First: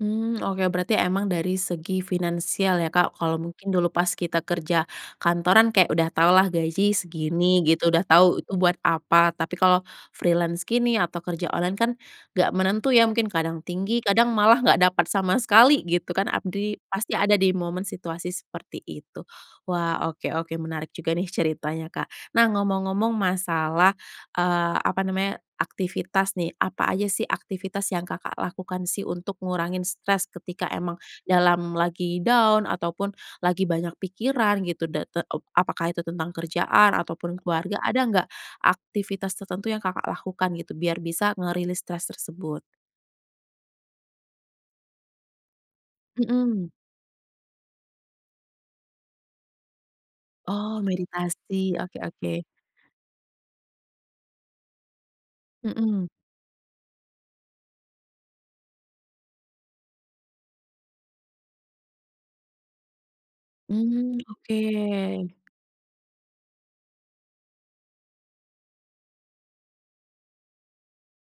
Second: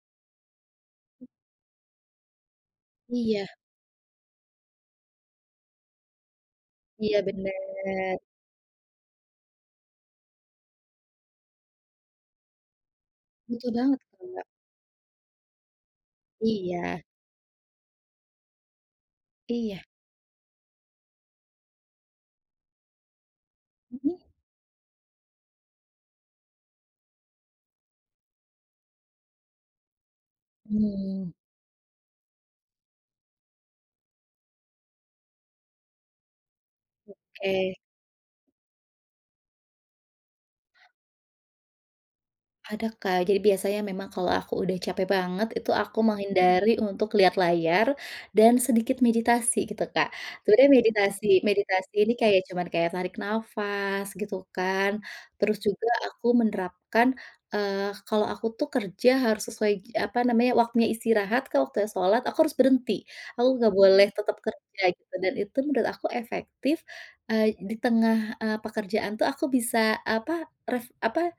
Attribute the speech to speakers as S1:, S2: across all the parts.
S1: Hmm oke, berarti emang dari segi finansial ya Kak, kalau
S2: Iya.
S1: mungkin dulu pas kita kerja kantoran kayak udah tahu lah gaji
S2: Iya,
S1: segini gitu, udah
S2: bener.
S1: tahu itu buat apa. Tapi kalau freelance gini atau kerja online kan nggak menentu ya, mungkin kadang
S2: Butuh banget,
S1: tinggi kadang
S2: Kak.
S1: malah nggak dapat sama sekali gitu kan, abdi
S2: Iya.
S1: pasti ada di momen situasi seperti itu.
S2: Iya.
S1: Wah oke oke menarik juga nih ceritanya Kak. Nah ngomong-ngomong masalah,
S2: Mhm.
S1: eee, apa namanya, aktivitas nih, apa aja sih aktivitas yang Kakak lakukan sih untuk ngurangin stres ketika emang
S2: [unintelligible]
S1: dalam lagi down ataupun lagi banyak pikiran gitu? Dan teup apakah itu tentang kerjaan ataupun
S2: Oke.
S1: keluarga, ada enggak aktivitas tertentu yang Kakak lakukan gitu, biar bisa nge-release stres tersebut?
S2: Ada Kak, jadi biasanya memang kalau aku udah capek banget, itu aku menghindari
S1: Mhm.
S2: untuk lihat layar dan sedikit meditasi gitu, Kak. Sebenarnya
S1: Oh
S2: meditasi
S1: meditasi,
S2: meditasi
S1: oke
S2: ini
S1: oke.
S2: kayak cuman kayak tarik nafas gitu kan, terus juga
S1: Mhm.
S2: aku menerapkan, eee, kalau aku tuh kerja harus sesuai gi apa namanya, waktunya istirahat, kalau waktunya salat aku harus berhenti. Aku nggak boleh
S1: Hmm,
S2: tetap
S1: oke.
S2: kerja gitu, dan itu menurut aku efektif, eee, di tengah, eee, pekerjaan tuh aku bisa, apa, ref apa,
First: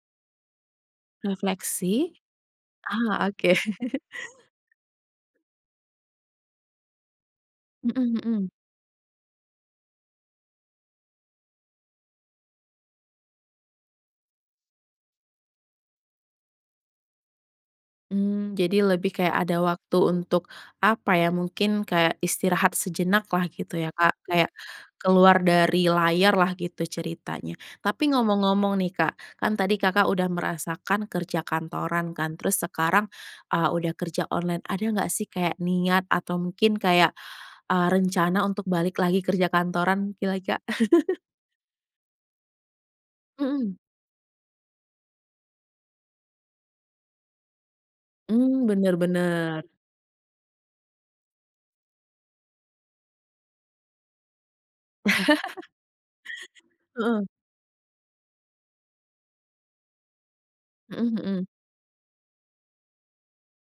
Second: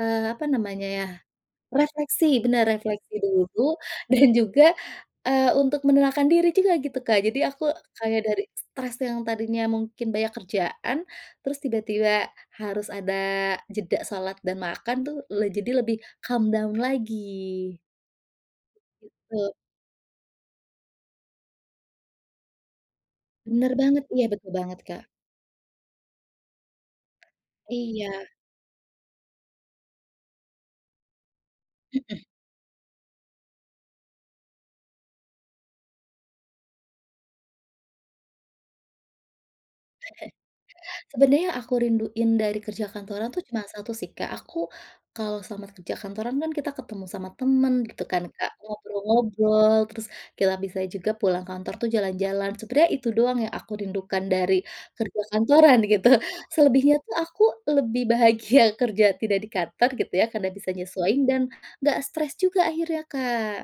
S2: eee, apa namanya ya,
S1: Refleksi?
S2: refleksi, benar refleksi
S1: Ah, oke.
S2: dulu dan juga, eee, untuk menenangkan diri juga gitu, Kak. Jadi aku
S1: Mhm
S2: kayak dari
S1: mhm.
S2: stres yang tadinya mungkin banyak kerjaan, terus tiba-tiba harus ada jeda salat dan makan tuh le jadi lebih calm down lagi.
S1: Hmm, jadi lebih kayak
S2: Gitu.
S1: ada waktu untuk, apa ya, mungkin kayak istirahat sejenak lah
S2: Benar
S1: gitu ya
S2: banget,
S1: Kak,
S2: iya betul
S1: kayak
S2: banget, Kak.
S1: keluar dari layar lah gitu ceritanya. Tapi
S2: Iya.
S1: ngomong-ngomong nih Kak, kan tadi Kakak udah merasakan kerja kantoran
S2: Mhm.
S1: kan terus sekarang, eee, udah kerja online, ada nggak sih kayak niat atau mungkin kayak, eee, rencana untuk balik lagi kerja kantoran lagi, Kak?
S2: Sebenarnya yang aku rinduin dari kerja kantoran tuh cuma
S1: Mhm.
S2: 1 sih Kak, aku kalau selama kerja kantoran kan kita ketemu sama temen gitu kan Kak,
S1: Hmm, bener bener.
S2: ngobrol-ngobrol terus kita bisa juga pulang kantor tuh jalan-jalan. Sebenarnya itu doang yang aku rindukan dari kerja kantoran gitu, selebihnya tuh
S1: Heeh.
S2: aku lebih bahagia kerja tidak di kantor gitu ya, karena bisa
S1: Mhm
S2: nyesuaiin dan
S1: mhm.
S2: nggak stres juga akhirnya, Kak.